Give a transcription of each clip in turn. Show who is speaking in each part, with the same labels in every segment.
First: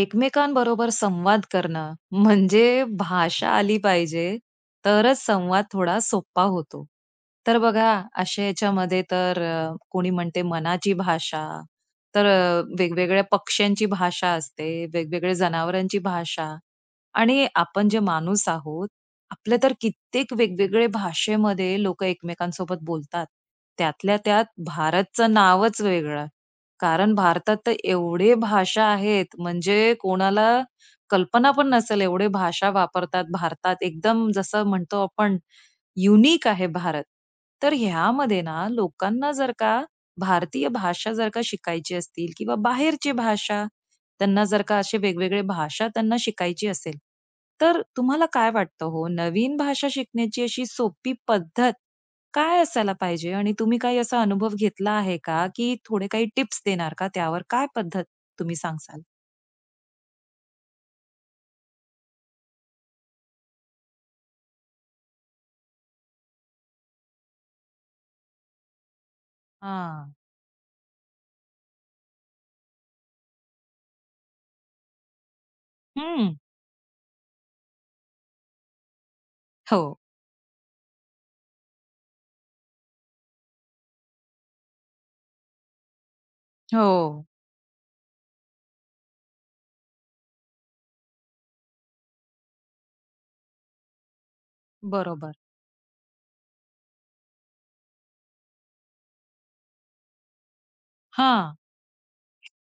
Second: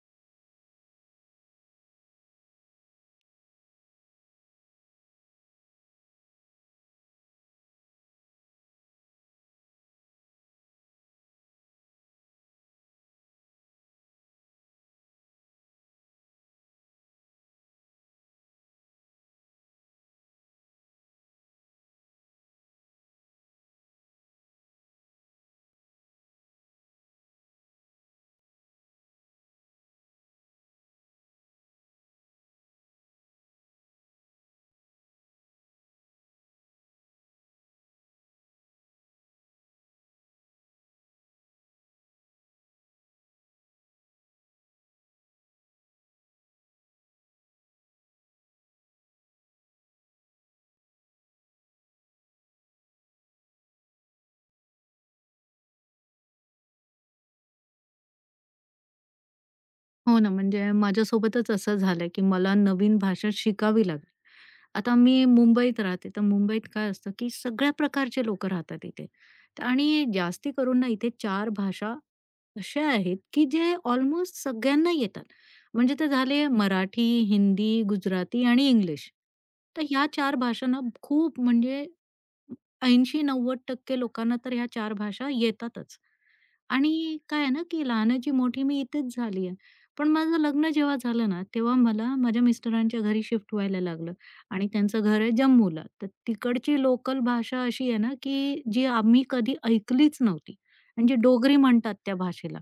Speaker 1: एकमेकांबरोबर संवाद करणं म्हणजे भाषा आली पाहिजे, तरच संवाद थोडा सोपा होतो. तर बघा अशा याच्यामध्ये तर कोणी म्हणते मनाची भाषा, तर वेगवेगळ्या पक्ष्यांची भाषा असते, वेगवेगळ्या जनावरांची भाषा आणि आपण जे माणूस आहोत, आपले तर कित्येक वेगवेगळे भाषेमध्ये लोकं एकमेकांसोबत बोलतात. त्यातल्या त्यात भारतचं नावच वेगळं. कारण भारतात तर एवढे भाषा आहेत, म्हणजे कोणाला कल्पना पण नसेल एवढे भाषा वापरतात भारतात. एकदम जसं म्हणतो आपण युनिक आहे भारत. तर ह्यामध्ये ना लोकांना जर का भारतीय भाषा जर का शिकायची असतील किंवा बाहेरची भाषा, त्यांना जर का असे वेगवेगळे भाषा त्यांना शिकायची असेल, तर तुम्हाला काय वाटतं हो, नवीन भाषा शिकण्याची अशी सोपी पद्धत काय असायला पाहिजे? आणि तुम्ही काही असा अनुभव घेतला आहे का, की थोडे काही टिप्स देणार का त्यावर? काय पद्धत तुम्ही सांगाल?
Speaker 2: हो ना, म्हणजे माझ्यासोबतच असं झालंय, की मला नवीन भाषा शिकावी लागली. आता मी मुंबईत राहते, तर मुंबईत काय असतं, की सगळ्या प्रकारचे लोकं राहतात इथे आणि
Speaker 1: हां.
Speaker 2: जास्ती करून ना इथे 4 भाषा अशा आहेत, की जे ऑलमोस्ट सगळ्यांना येतात. म्हणजे ते
Speaker 1: हं.
Speaker 2: झाले मराठी, हिंदी, गुजराती आणि इंग्लिश. तर
Speaker 1: हो.
Speaker 2: ह्या 4 भाषा खूप म्हणजे 80-90% लोकांना तर ह्या 4 भाषा येतातच. आणि
Speaker 1: हो.
Speaker 2: काय आहे ना, की लहानाची मोठी मी इथेच झाली आहे. पण माझं लग्न जेव्हा झालं ना, तेव्हा मला माझ्या मिस्टरांच्या घरी शिफ्ट व्हायला लागलं आणि त्यांचं घर आहे
Speaker 1: बरोबर.
Speaker 2: जम्मूला. तर तिकडची लोकल भाषा अशी आहे ना, की जी आम्ही कधी ऐकलीच नव्हती. म्हणजे
Speaker 1: हां.
Speaker 2: डोगरी म्हणतात त्या भाषेला.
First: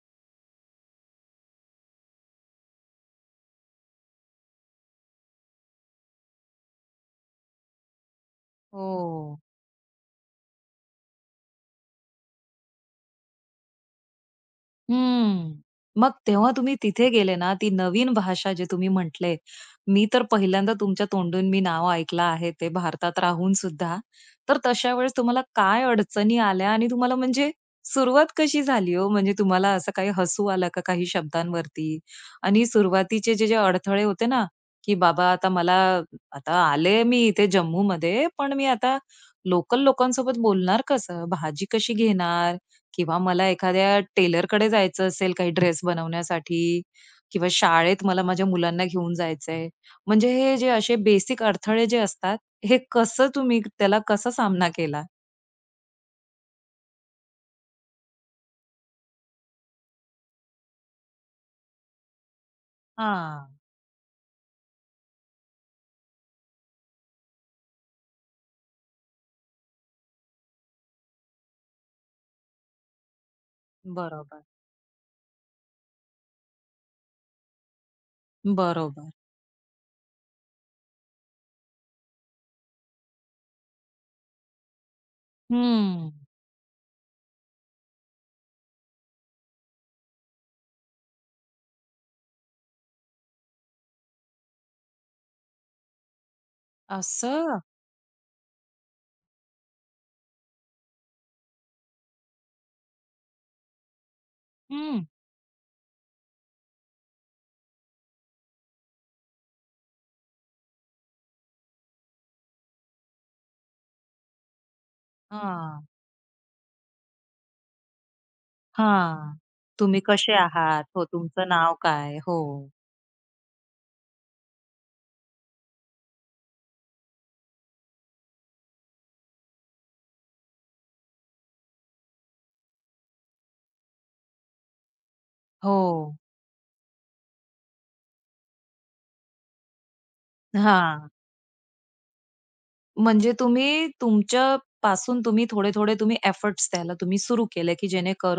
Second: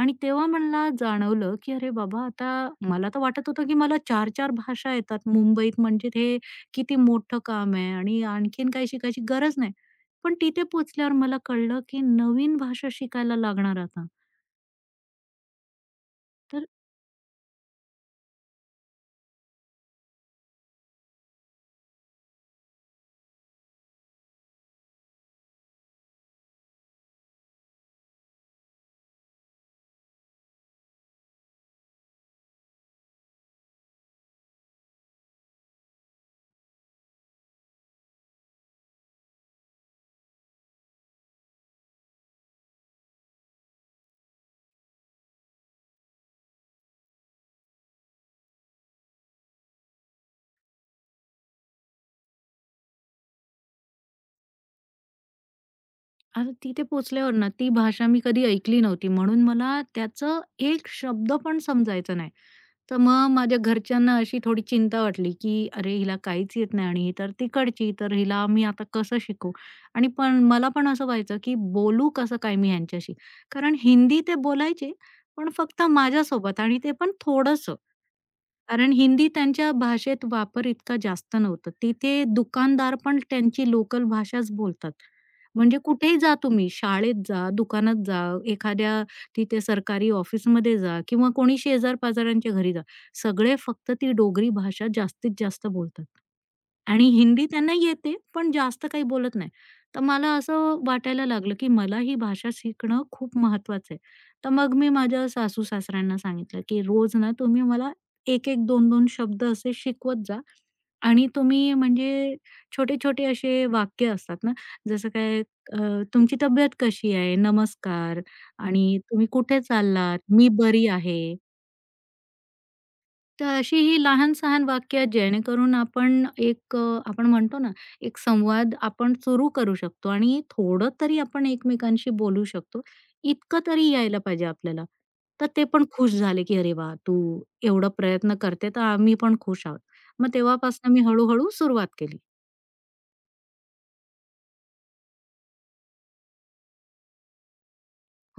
Speaker 2: आणि तेव्हा मला जाणवलं, की अरे बाबा आता मला तर वाटत होतं, की मला चार-चार भाषा येतात मुंबईत म्हणजे हे किती मोठं काम आहे आणि आणखीन काही शिकायची
Speaker 1: हो.
Speaker 2: गरज नाही. पण तिथे पोहोचल्यावर मला कळलं, की नवीन भाषा शिकायला लागणार आता.
Speaker 1: हम्म. मग तेव्हा
Speaker 2: तर
Speaker 1: तुम्ही तिथे गेले ना, ती नवीन भाषा जे तुम्ही म्हटले, मी तर पहिल्यांदा तुमच्या तोंडून मी नाव ऐकलं आहे ते भारतात राहून सुद्धा. तर तशा वेळेस तुम्हाला काय अडचणी आल्या आणि तुम्हाला म्हणजे सुरुवात कशी झाली हो? म्हणजे तुम्हाला असं काही हसू आलं का काही शब्दांवरती? आणि सुरुवातीचे जे-जे अडथळे होते ना, की बाबा आता मला आता आले मी इथे जम्मूमध्ये, पण मी आता लोकल लोकांसोबत बोलणार कसं? भाजी कशी घेणार? किंवा मला एखाद्या टेलरकडे जायचं असेल काही ड्रेस बनवण्यासाठी किंवा शाळेत मला माझ्या मुलांना घेऊन जायचंय. म्हणजे हे जे असे बेसिक अडथळे जे असतात, हे कसं तुम्ही त्याला कसा सामना केला?
Speaker 2: आणि तिथे पोहोचल्यावर ना, ती भाषा मी कधी ऐकली नव्हती म्हणून मला त्याचं एक शब्द पण समजायचा नाही. तर मग
Speaker 1: हां,
Speaker 2: माझ्या घरच्यांना अशी थोडी चिंता वाटली, की "अरे, हिला काहीच येत नाही आणि ही तर तिकडची, तर हिला मी आता कसं शिकू आणि पण मला पण असं व्हायचं, की बोलू कसं काय मी ह्यांच्याशी? कारण हिंदी ते
Speaker 1: बरोबर.
Speaker 2: बोलायचे, पण फक्त माझ्यासोबत आणि ते पण थोडंसं. कारण
Speaker 1: बरोबर.
Speaker 2: हिंदी त्यांच्या भाषेत वापर इतका जास्त नव्हता. तिथे दुकानदार पण त्यांची लोकल भाषाच बोलतात. म्हणजे
Speaker 1: हं,
Speaker 2: कुठेही जा तुम्ही, शाळेत जा, दुकानात जा, एखाद्या तिथे सरकारी ऑफिसमध्ये जा किंवा कोणी शेजार-पाजारांच्या घरी जा. सगळे फक्त ती डोगरी भाषा जास्तीत जास्त बोलतात. आणि हिंदी
Speaker 1: असं?
Speaker 2: त्यांना येते, पण जास्त काही बोलत नाही. तर मला असं वाटायला लागलं, की मला ही भाषा शिकणं खूप महत्वाचं आहे. तर मग मी
Speaker 1: हं.
Speaker 2: माझ्या सासू-सासऱ्यांना सांगितलं, की "रोज ना तुम्ही मला 1-1, 2-2 शब्द असे शिकवत जा आणि तुम्ही म्हणजे छोटे-छोटे असे वाक्य असतात ना, जसं काय
Speaker 1: हां,
Speaker 2: तुमची तब्येत कशी आहे? नमस्कार हं. आणि तुम्ही
Speaker 1: हां.
Speaker 2: कुठे
Speaker 1: तुम्ही
Speaker 2: चाललात?
Speaker 1: कसे
Speaker 2: मी
Speaker 1: आहात?
Speaker 2: बरी
Speaker 1: हो,
Speaker 2: आहे.
Speaker 1: तुमचं नाव काय? हो,
Speaker 2: तर अशी ही लहान-सहान वाक्य जेणेकरून आपण एक आपण म्हणतो ना, एक संवाद आपण सुरू करू शकतो आणि थोडं तरी आपण एकमेकांशी बोलू शकतो. इतकं तरी यायला पाहिजे आपल्याला. तर ते
Speaker 1: हो.
Speaker 2: पण खुश झाले, की "अरे वाह! तू एवढा प्रयत्न करते, तर आम्ही पण खुश आहोत." मग तेव्हापासून मी
Speaker 1: हां.
Speaker 2: हळू सुरुवात केली.
Speaker 1: म्हणजे तुम्ही तुमच्यापासून तुम्ही थोडे-थोडे तुम्ही एफर्ट्स द्यायला तुम्ही सुरू केले, की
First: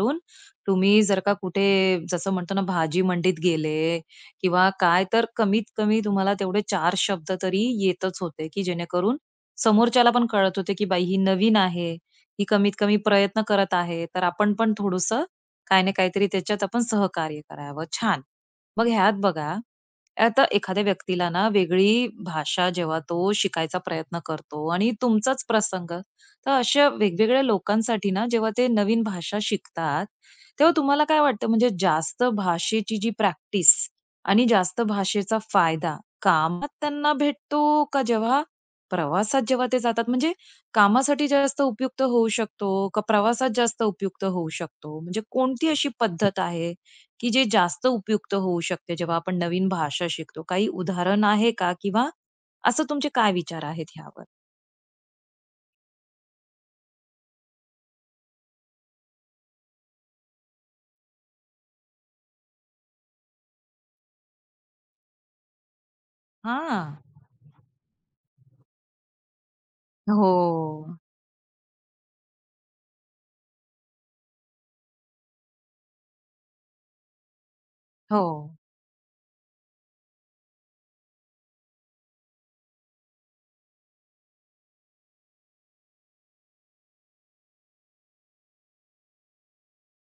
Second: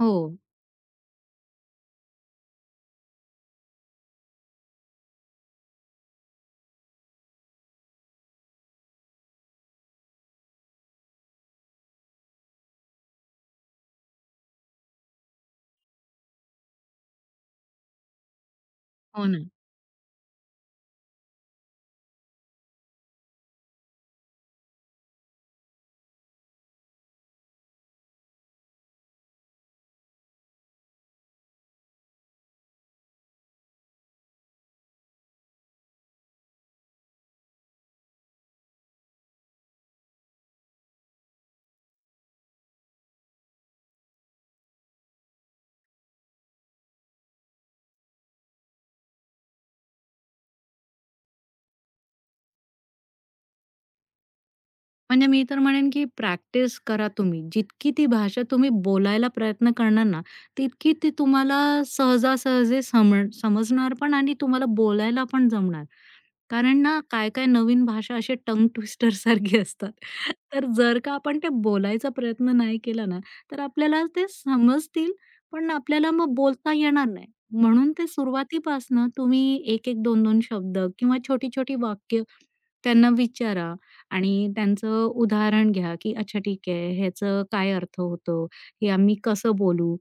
Speaker 2: हो.
Speaker 1: तुम्ही जर का कुठे जसं म्हणतो ना, भाजी मंडीत गेले किंवा काय, तर कमीत-कमी तुम्हाला तेवढे चार शब्द तरी येतच होते, की जेणेकरून समोरच्याला पण कळत होते, की बाई ही नवीन आहे, ही कमीत-कमी प्रयत्न करत आहे, तर आपण पण थोडंसं काही ना काहीतरी त्याच्यात आपण सहकार्य करावं. छान. मग ह्यात
Speaker 2: हो ना.
Speaker 1: बघा, आता एखाद्या व्यक्तीला ना वेगळी भाषा जेव्हा तो शिकायचा प्रयत्न करतो आणि तुमचाच प्रसंग, तर अशा वेगवेगळ्या लोकांसाठी ना जेव्हा ते नवीन भाषा शिकतात, तेव्हा तुम्हाला काय वाटतं म्हणजे जास्त भाषेची जी प्रॅक्टिस आणि जास्त भाषेचा फायदा कामात त्यांना भेटतो का जेव्हा प्रवासात जेव्हा ते जातात म्हणजे कामासाठी जास्त उपयुक्त होऊ शकतो का प्रवासात जास्त उपयुक्त होऊ शकतो? म्हणजे कोणती अशी पद्धत आहे की जे जास्त उपयुक्त होऊ शकते जेव्हा आपण नवीन भाषा शिकतो? काही उदाहरण आहे का? किंवा असं तुमचे काय विचार आहेत ह्यावर?
Speaker 2: म्हणजे मी तर म्हणेन, की प्रॅक्टिस करा तुम्ही. जितकी ती भाषा तुम्ही बोलायला प्रयत्न करणार ना, तितकी ती तुम्हाला सहजासहजी समजणार पण आणि तुम्हाला बोलायला पण जमणार. कारण
Speaker 1: हां.
Speaker 2: ना, काय-काय नवीन भाषा असे टंग ट्विस्टर सारखी असतात. तर
Speaker 1: हो.
Speaker 2: जर का आपण ते बोलायचा प्रयत्न नाही केला ना, तर आपल्याला ते समजतील, पण आपल्याला मग बोलता येणार नाही. म्हणून ते
Speaker 1: हो.
Speaker 2: सुरुवातीपासनं तुम्ही एक-एक दोन-दोन शब्द किंवा छोटी-छोटी वाक्य त्यांना विचारा आणि त्यांचं उदाहरण घ्या, की अच्छा ठीक आहे, ह्याचं काय अर्थ होतो? हे आम्ही कसं बोलू?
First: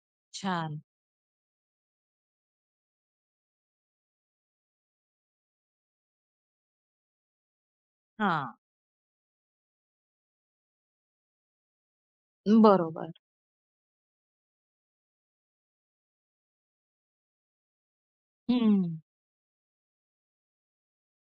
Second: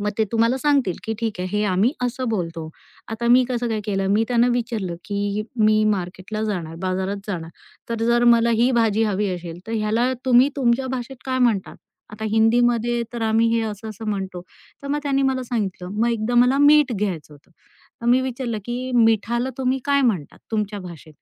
Speaker 2: मग ते तुम्हाला
Speaker 1: छान.
Speaker 2: सांगतील, की "ठीक आहे, हे आम्ही असं बोलतो." आता मी कसं काय केलं, मी त्यांना विचारलं, की "मी मार्केटला जाणार, बाजारात जाणार, तर जर मला
Speaker 1: हां.
Speaker 2: ही भाजी हवी असेल, तर ह्याला तुम्ही तुमच्या भाषेत काय म्हणतात? आता हिंदीमध्ये
Speaker 1: बरोबर.
Speaker 2: तर आम्ही हे असं-असं म्हणतो." तर मग त्यांनी मला सांगितलं. मग एकदा मला मीठ घ्यायचं होतं. तर मी विचारलं, की
Speaker 1: हं.
Speaker 2: "मिठाला तुम्ही काय म्हणतात तुमच्या भाषेत?"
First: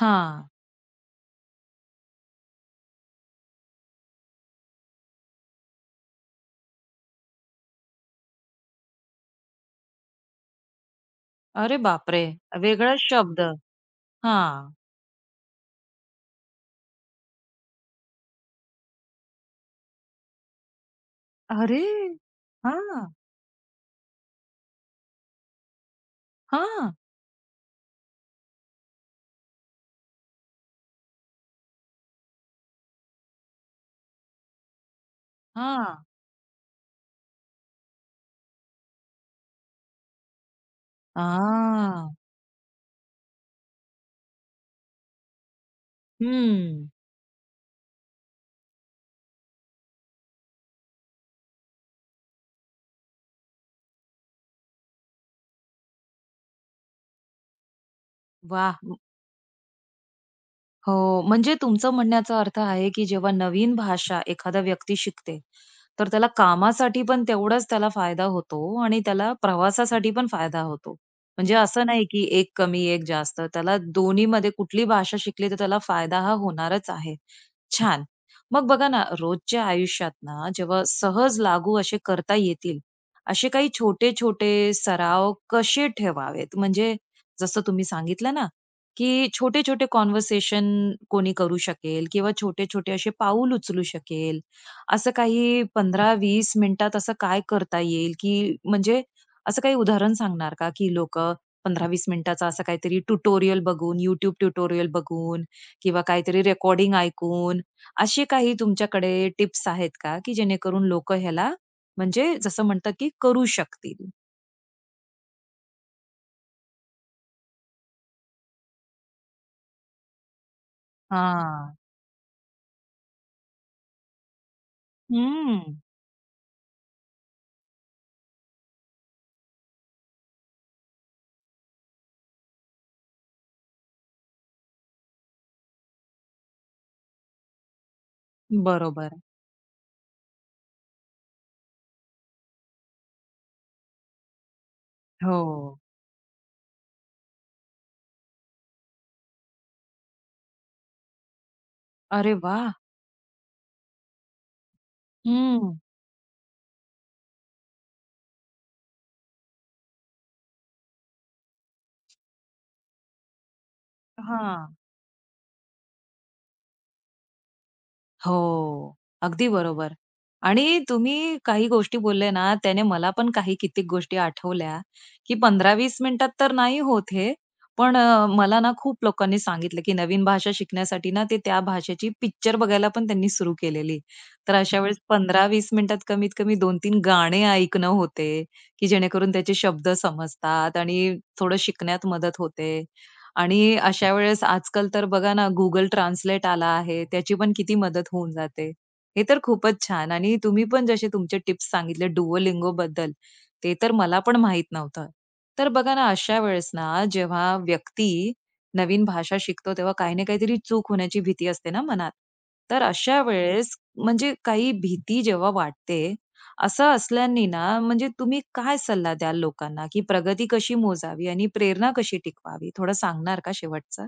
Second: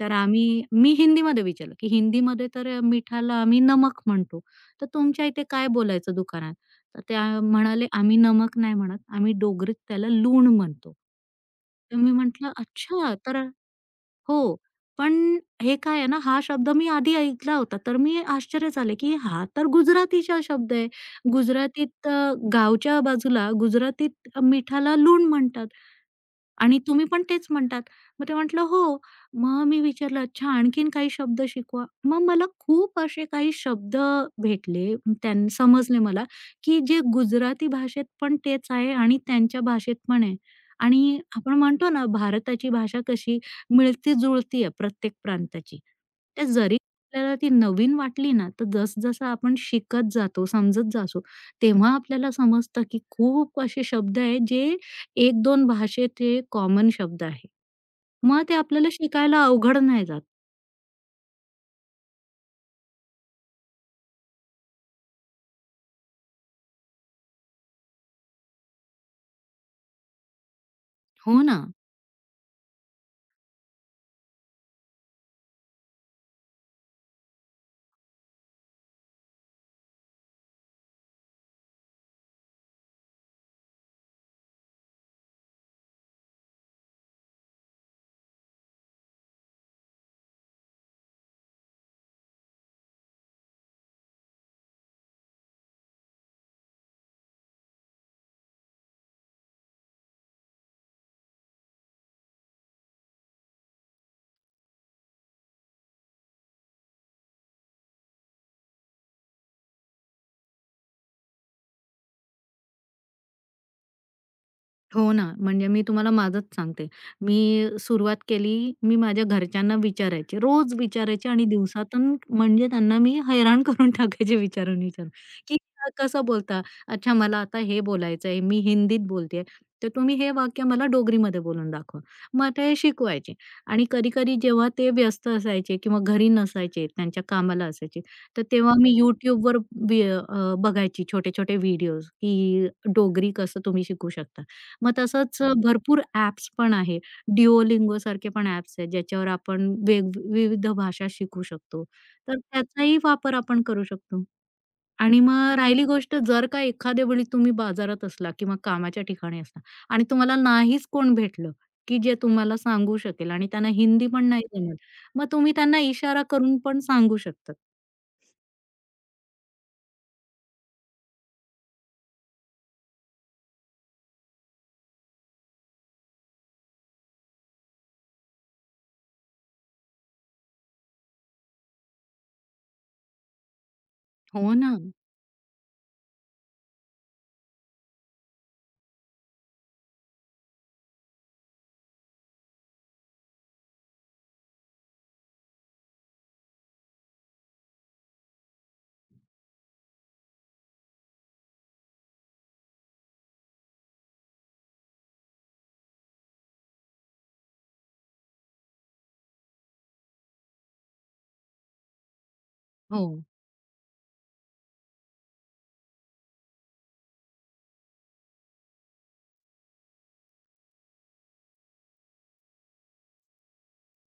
Speaker 2: तर
Speaker 1: हां.
Speaker 2: मी हिंदीमध्ये विचारलं, की "हिंदीमध्ये तर मिठाला आम्ही नमक म्हणतो, तर तुमच्या इथे काय बोलायचं दुकानात?" तर ते म्हणाले, "आम्ही नमक नाही म्हणत, आम्ही डोगरीत त्याला लूण म्हणतो."
Speaker 1: अरे
Speaker 2: तर मी
Speaker 1: बापरे!
Speaker 2: म्हटलं,
Speaker 1: वेगळाच
Speaker 2: "अच्छा."
Speaker 1: शब्द.
Speaker 2: हो,
Speaker 1: हां.
Speaker 2: पण हे काय आहे ना, हा शब्द मी आधी ऐकला होता. तर मी आश्चर्य झाले, की हा तर गुजरातीचा शब्द आहे.
Speaker 1: अरे!
Speaker 2: गुजरातीत गावच्या
Speaker 1: हां.
Speaker 2: बाजूला गुजरातीत मिठाला लूण म्हणतात. आणि
Speaker 1: हां.
Speaker 2: तुम्ही पण तेच म्हणतात. मग ते म्हटलं, "हो." मग मी विचारलं, "अच्छा आणखीन काही शब्द शिकवा." मग मला खूप असे काही शब्द भेटले, समजले
Speaker 1: हां.
Speaker 2: मला, की जे गुजराती भाषेत पण तेच आहे आणि त्यांच्या भाषेत पण आहे. आणि आपण म्हणतो ना,
Speaker 1: हां.
Speaker 2: भारताची भाषा कशी मिळती-जुळती आहे प्रत्येक प्रांताची. तर जरी
Speaker 1: हं.
Speaker 2: आपल्याला ती नवीन वाटली ना, तर जसं आपण शिकत जातो, समजत जातो, तेव्हा आपल्याला समजतं की खूप असे शब्द आहेत जे 1-2 भाषेत हे कॉमन शब्द आहे. मग ते
Speaker 1: वाह!
Speaker 2: आपल्याला शिकायला अवघड नाही जात.
Speaker 1: हो, म्हणजे तुमचं म्हणण्याचा अर्थ आहे, की जेव्हा नवीन भाषा एखादा व्यक्ती शिकते, तर त्याला कामासाठी पण तेवढाच त्याला फायदा होतो आणि त्याला प्रवासासाठी पण फायदा होतो.
Speaker 2: हो
Speaker 1: म्हणजे
Speaker 2: ना.
Speaker 1: असं नाही, की एक कमी, एक जास्त. त्याला दोन्हीमध्ये कुठली भाषा शिकली, तर त्याला फायदा हा होणारच आहे. छान. मग बघा ना, रोजच्या आयुष्यात ना, जेव्हा सहज लागू असे करता येतील, असे काही छोटे-छोटे सराव कसे ठेवावेत? म्हणजे जसं तुम्ही सांगितलं ना, की छोटे-छोटे कन्व्हर्सेशन कोणी करू शकेल किंवा छोटे-छोटे असे पाऊल उचलू शकेल. असं काही 15-20 मिनिटात असं काय करता येईल, की म्हणजे असं काही उदाहरण सांगणार का, की लोकं 15-20 मिनिटाचा असं काहीतरी ट्युटोरियल बघून, YouTube ट्युटोरियल बघून किंवा काहीतरी रेकॉर्डिंग ऐकून असे काही तुमच्याकडे टिप्स आहेत का, की जेणेकरून लोकं ह्याला म्हणजे जसं म्हणतात, की करू शकतील?
Speaker 2: हो ना, म्हणजे मी तुम्हाला माझंच सांगते. मी सुरुवात केली, मी माझ्या घरच्यांना विचारायचे. रोज विचारायचे आणि
Speaker 1: हां.
Speaker 2: दिवसातून म्हणजे त्यांना मी हैराण करून टाकायचे विचारून-विचारून, की
Speaker 1: हम्म.
Speaker 2: "हा कसं बोलता? अच्छा मला आता हे बोलायचं आहे, मी हिंदीत बोलतेय, तर तुम्ही हे वाक्य मला डोगरीमध्ये बोलून दाखवा. मग ते शिकवायचे आणि कधी-कधी जेव्हा ते व्यस्त असायचे किंवा घरी नसायचे, त्यांच्या कामाला असायचे, तर तेव्हा मी
Speaker 1: बरोबर.
Speaker 2: YouTubeवर बघायची छोटे-छोटे व्हिडिओज, की डोगरी कसं तुम्ही शिकू शकता. मग तसंच
Speaker 1: हो.
Speaker 2: भरपूर ॲप्स पण आहे. Duolingo सारखे पण ॲप्स आहेत, ज्याच्यावर आपण वेग विविध भाषा शिकू शकतो.
Speaker 1: अरे
Speaker 2: तर
Speaker 1: वाह!
Speaker 2: त्याचाही वापर आपण करू शकतो. आणि मग
Speaker 1: हं.
Speaker 2: राहिली गोष्ट जर का एखाद्या वेळी तुम्ही बाजारात असला किंवा कामाच्या ठिकाणी असला आणि तुम्हाला नाहीच कोण भेटलं, की जे तुम्हाला सांगू शकेल आणि त्यांना हिंदी पण नाही
Speaker 1: हां.
Speaker 2: जमत, मग तुम्ही त्यांना इशारा करून पण सांगू शकतात.
Speaker 1: हो. अगदी बरोबर. आणि तुम्ही काही गोष्टी बोलले ना, त्याने मला पण काही कित्येक गोष्टी आठवल्या, की 15-20 मिनिटात तर नाही होत हे. पण मला ना खूप लोकांनी सांगितलं, की नवीन भाषा शिकण्यासाठी ना, ते त्या भाषेची पिक्चर बघायला पण त्यांनी सुरू केलेली.
Speaker 2: हो. हो
Speaker 1: तर
Speaker 2: ना.
Speaker 1: अशा वेळेस 15-20 मिनिटात कमीत कमी 2-3 गाणे ऐकणं होते, की जेणेकरून त्याचे शब्द समजतात आणि थोडं शिकण्यात मदत होते. आणि अशा वेळेस आजकाल तर बघा ना, Google Translate आला आहे. त्याची पण किती मदत होऊन जाते. हे तर खूपच छान आणि तुम्ही पण जसे तुमचे टिप्स सांगितले Duolingoबद्दल, ते तर मला पण माहीत नव्हतं. तर बघा ना, अशा वेळेस ना, जेव्हा व्यक्ती नवीन भाषा शिकतो, तेव्हा काही ना काहीतरी चूक होण्याची भीती असते ना मनात. तर
Speaker 2: हो.
Speaker 1: अशा वेळेस म्हणजे काही भीती जेव्हा वाटते, असं असल्याने ना, म्हणजे तुम्ही काय सल्ला द्याल लोकांना, की प्रगती कशी मोजावी आणि प्रेरणा कशी टिकवावी? थोडं सांगणार का शेवटचं?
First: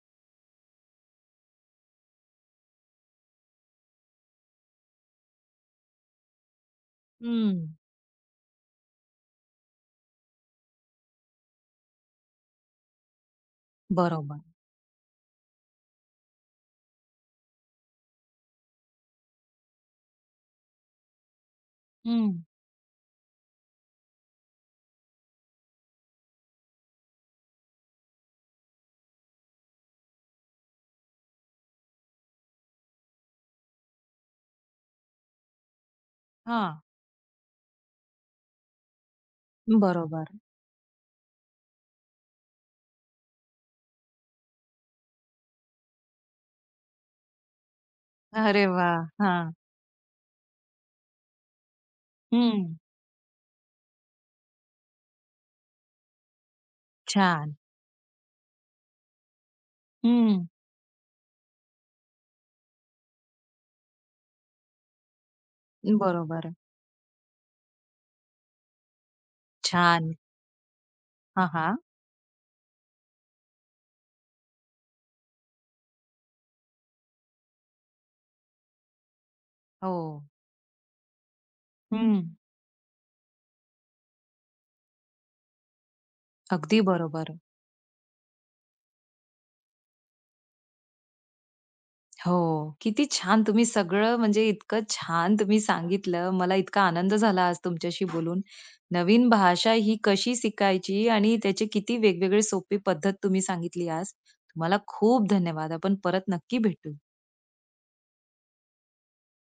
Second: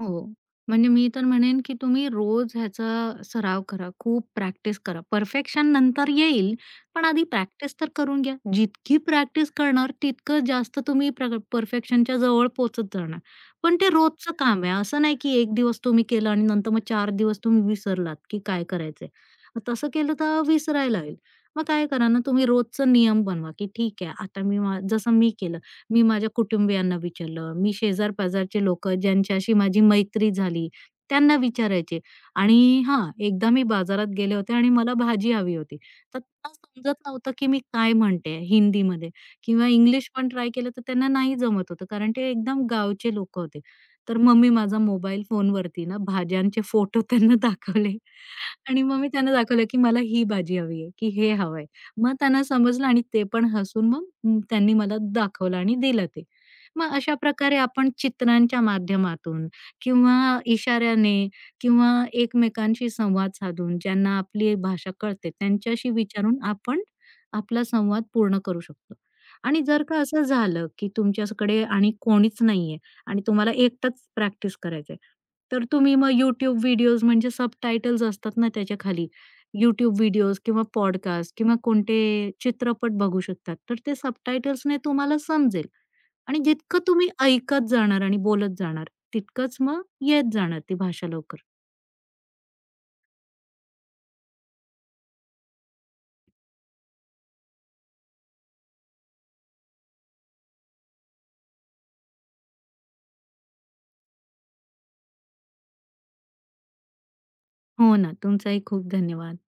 Speaker 2: हो. म्हणजे मी तर म्हणेन, की तुम्ही रोज ह्याचा सराव करा. खूप प्रॅक्टिस करा. परफेक्शन नंतर येईल, पण आधी
Speaker 1: हं.
Speaker 2: प्रॅक्टिस तर करून घ्या. जितकी प्रॅक्टिस करणार, तितकं जास्त तुम्ही परफेक्शनच्या जवळ पोहचत जाणार. पण ते रोजचं
Speaker 1: बरोबर.
Speaker 2: काम आहे. असं नाही, की 1 दिवस तुम्ही केलं आणि नंतर मग 4 दिवस तुम्ही विसरलात, की काय करायचंय. मग तसं केलं तर विसरायला होईल. मग काय करा ना,
Speaker 1: हं.
Speaker 2: तुम्ही रोजचा नियम बनवा, की ठीक आहे, आता मी जसं मी केलं, मी माझ्या कुटुंबियांना विचारलं, मी शेजार-पाजारचे लोकं ज्यांच्याशी माझी मैत्री झाली त्यांना विचारायचे आणि हां, एकदा मी बाजारात गेले होते आणि मला भाजी हवी होती. तर त्यांना
Speaker 1: हां.
Speaker 2: समजत नव्हतं, की मी काय म्हणते हिंदीमध्ये किंवा इंग्लिश
Speaker 1: बरोबर.
Speaker 2: पण ट्राय केलं तर त्यांना नाही जमत होतं, कारण ते एकदम गावचे लोकं होते. तर मग मी माझा मोबाईल फोनवरती ना भाज्यांचे फोटो त्यांना दाखवले
Speaker 1: अरे
Speaker 2: आणि
Speaker 1: वा,
Speaker 2: मग मी त्यांना
Speaker 1: हां.
Speaker 2: दाखवलं, की मला ही भाजी हवी आहे, की हे हवंय. मग त्यांना
Speaker 1: हं.
Speaker 2: समजलं आणि ते पण हसून मग त्यांनी मला दाखवलं आणि दिलं ते. मग अशा
Speaker 1: छान.
Speaker 2: प्रकारे आपण चित्रांच्या माध्यमातून किंवा
Speaker 1: हं.
Speaker 2: इशाऱ्याने किंवा एकमेकांशी संवाद साधून ज्यांना आपली भाषा कळते त्यांच्याशी विचारून
Speaker 1: बरोबर.
Speaker 2: आपण आपला संवाद पूर्ण करू शकतो. आणि जर का
Speaker 1: छान.
Speaker 2: असं झालं की
Speaker 1: हां,
Speaker 2: तुमच्याकडे
Speaker 1: हां.
Speaker 2: आणि कोणीच नाहीये आणि तुम्हाला एकटंच प्रॅक्टिस करायचंय, तर तुम्ही मग YouTube व्हिडिओज म्हणजे सबटायटल्स असतात ना त्याच्या खाली, यूट्यूब
Speaker 1: हो.
Speaker 2: व्हिडिओज किंवा पॉडकास्ट किंवा कोणते
Speaker 1: हं.
Speaker 2: चित्रपट बघू शकतात. तर ते सबटायटल्सने तुम्हाला समजेल आणि जितकं
Speaker 1: अगदी
Speaker 2: तुम्ही
Speaker 1: बरोबर.
Speaker 2: ऐकत जाणार आणि बोलत जाणार, तितकंच मग येत जाणार ती भाषा लवकर.
Speaker 1: हो. किती छान तुम्ही सगळं म्हणजे इतकं छान तुम्ही सांगितलं. मला इतका आनंद झाला आज तुमच्याशी बोलून. नवीन भाषा ही कशी शिकायची आणि त्याचे किती वेगवेगळे सोपी पद्धत तुम्ही सांगितली आज. तुम्हाला खूप धन्यवाद. आपण परत नक्की भेटू.
Speaker 2: हो ना. तुमचाही खूप धन्यवाद.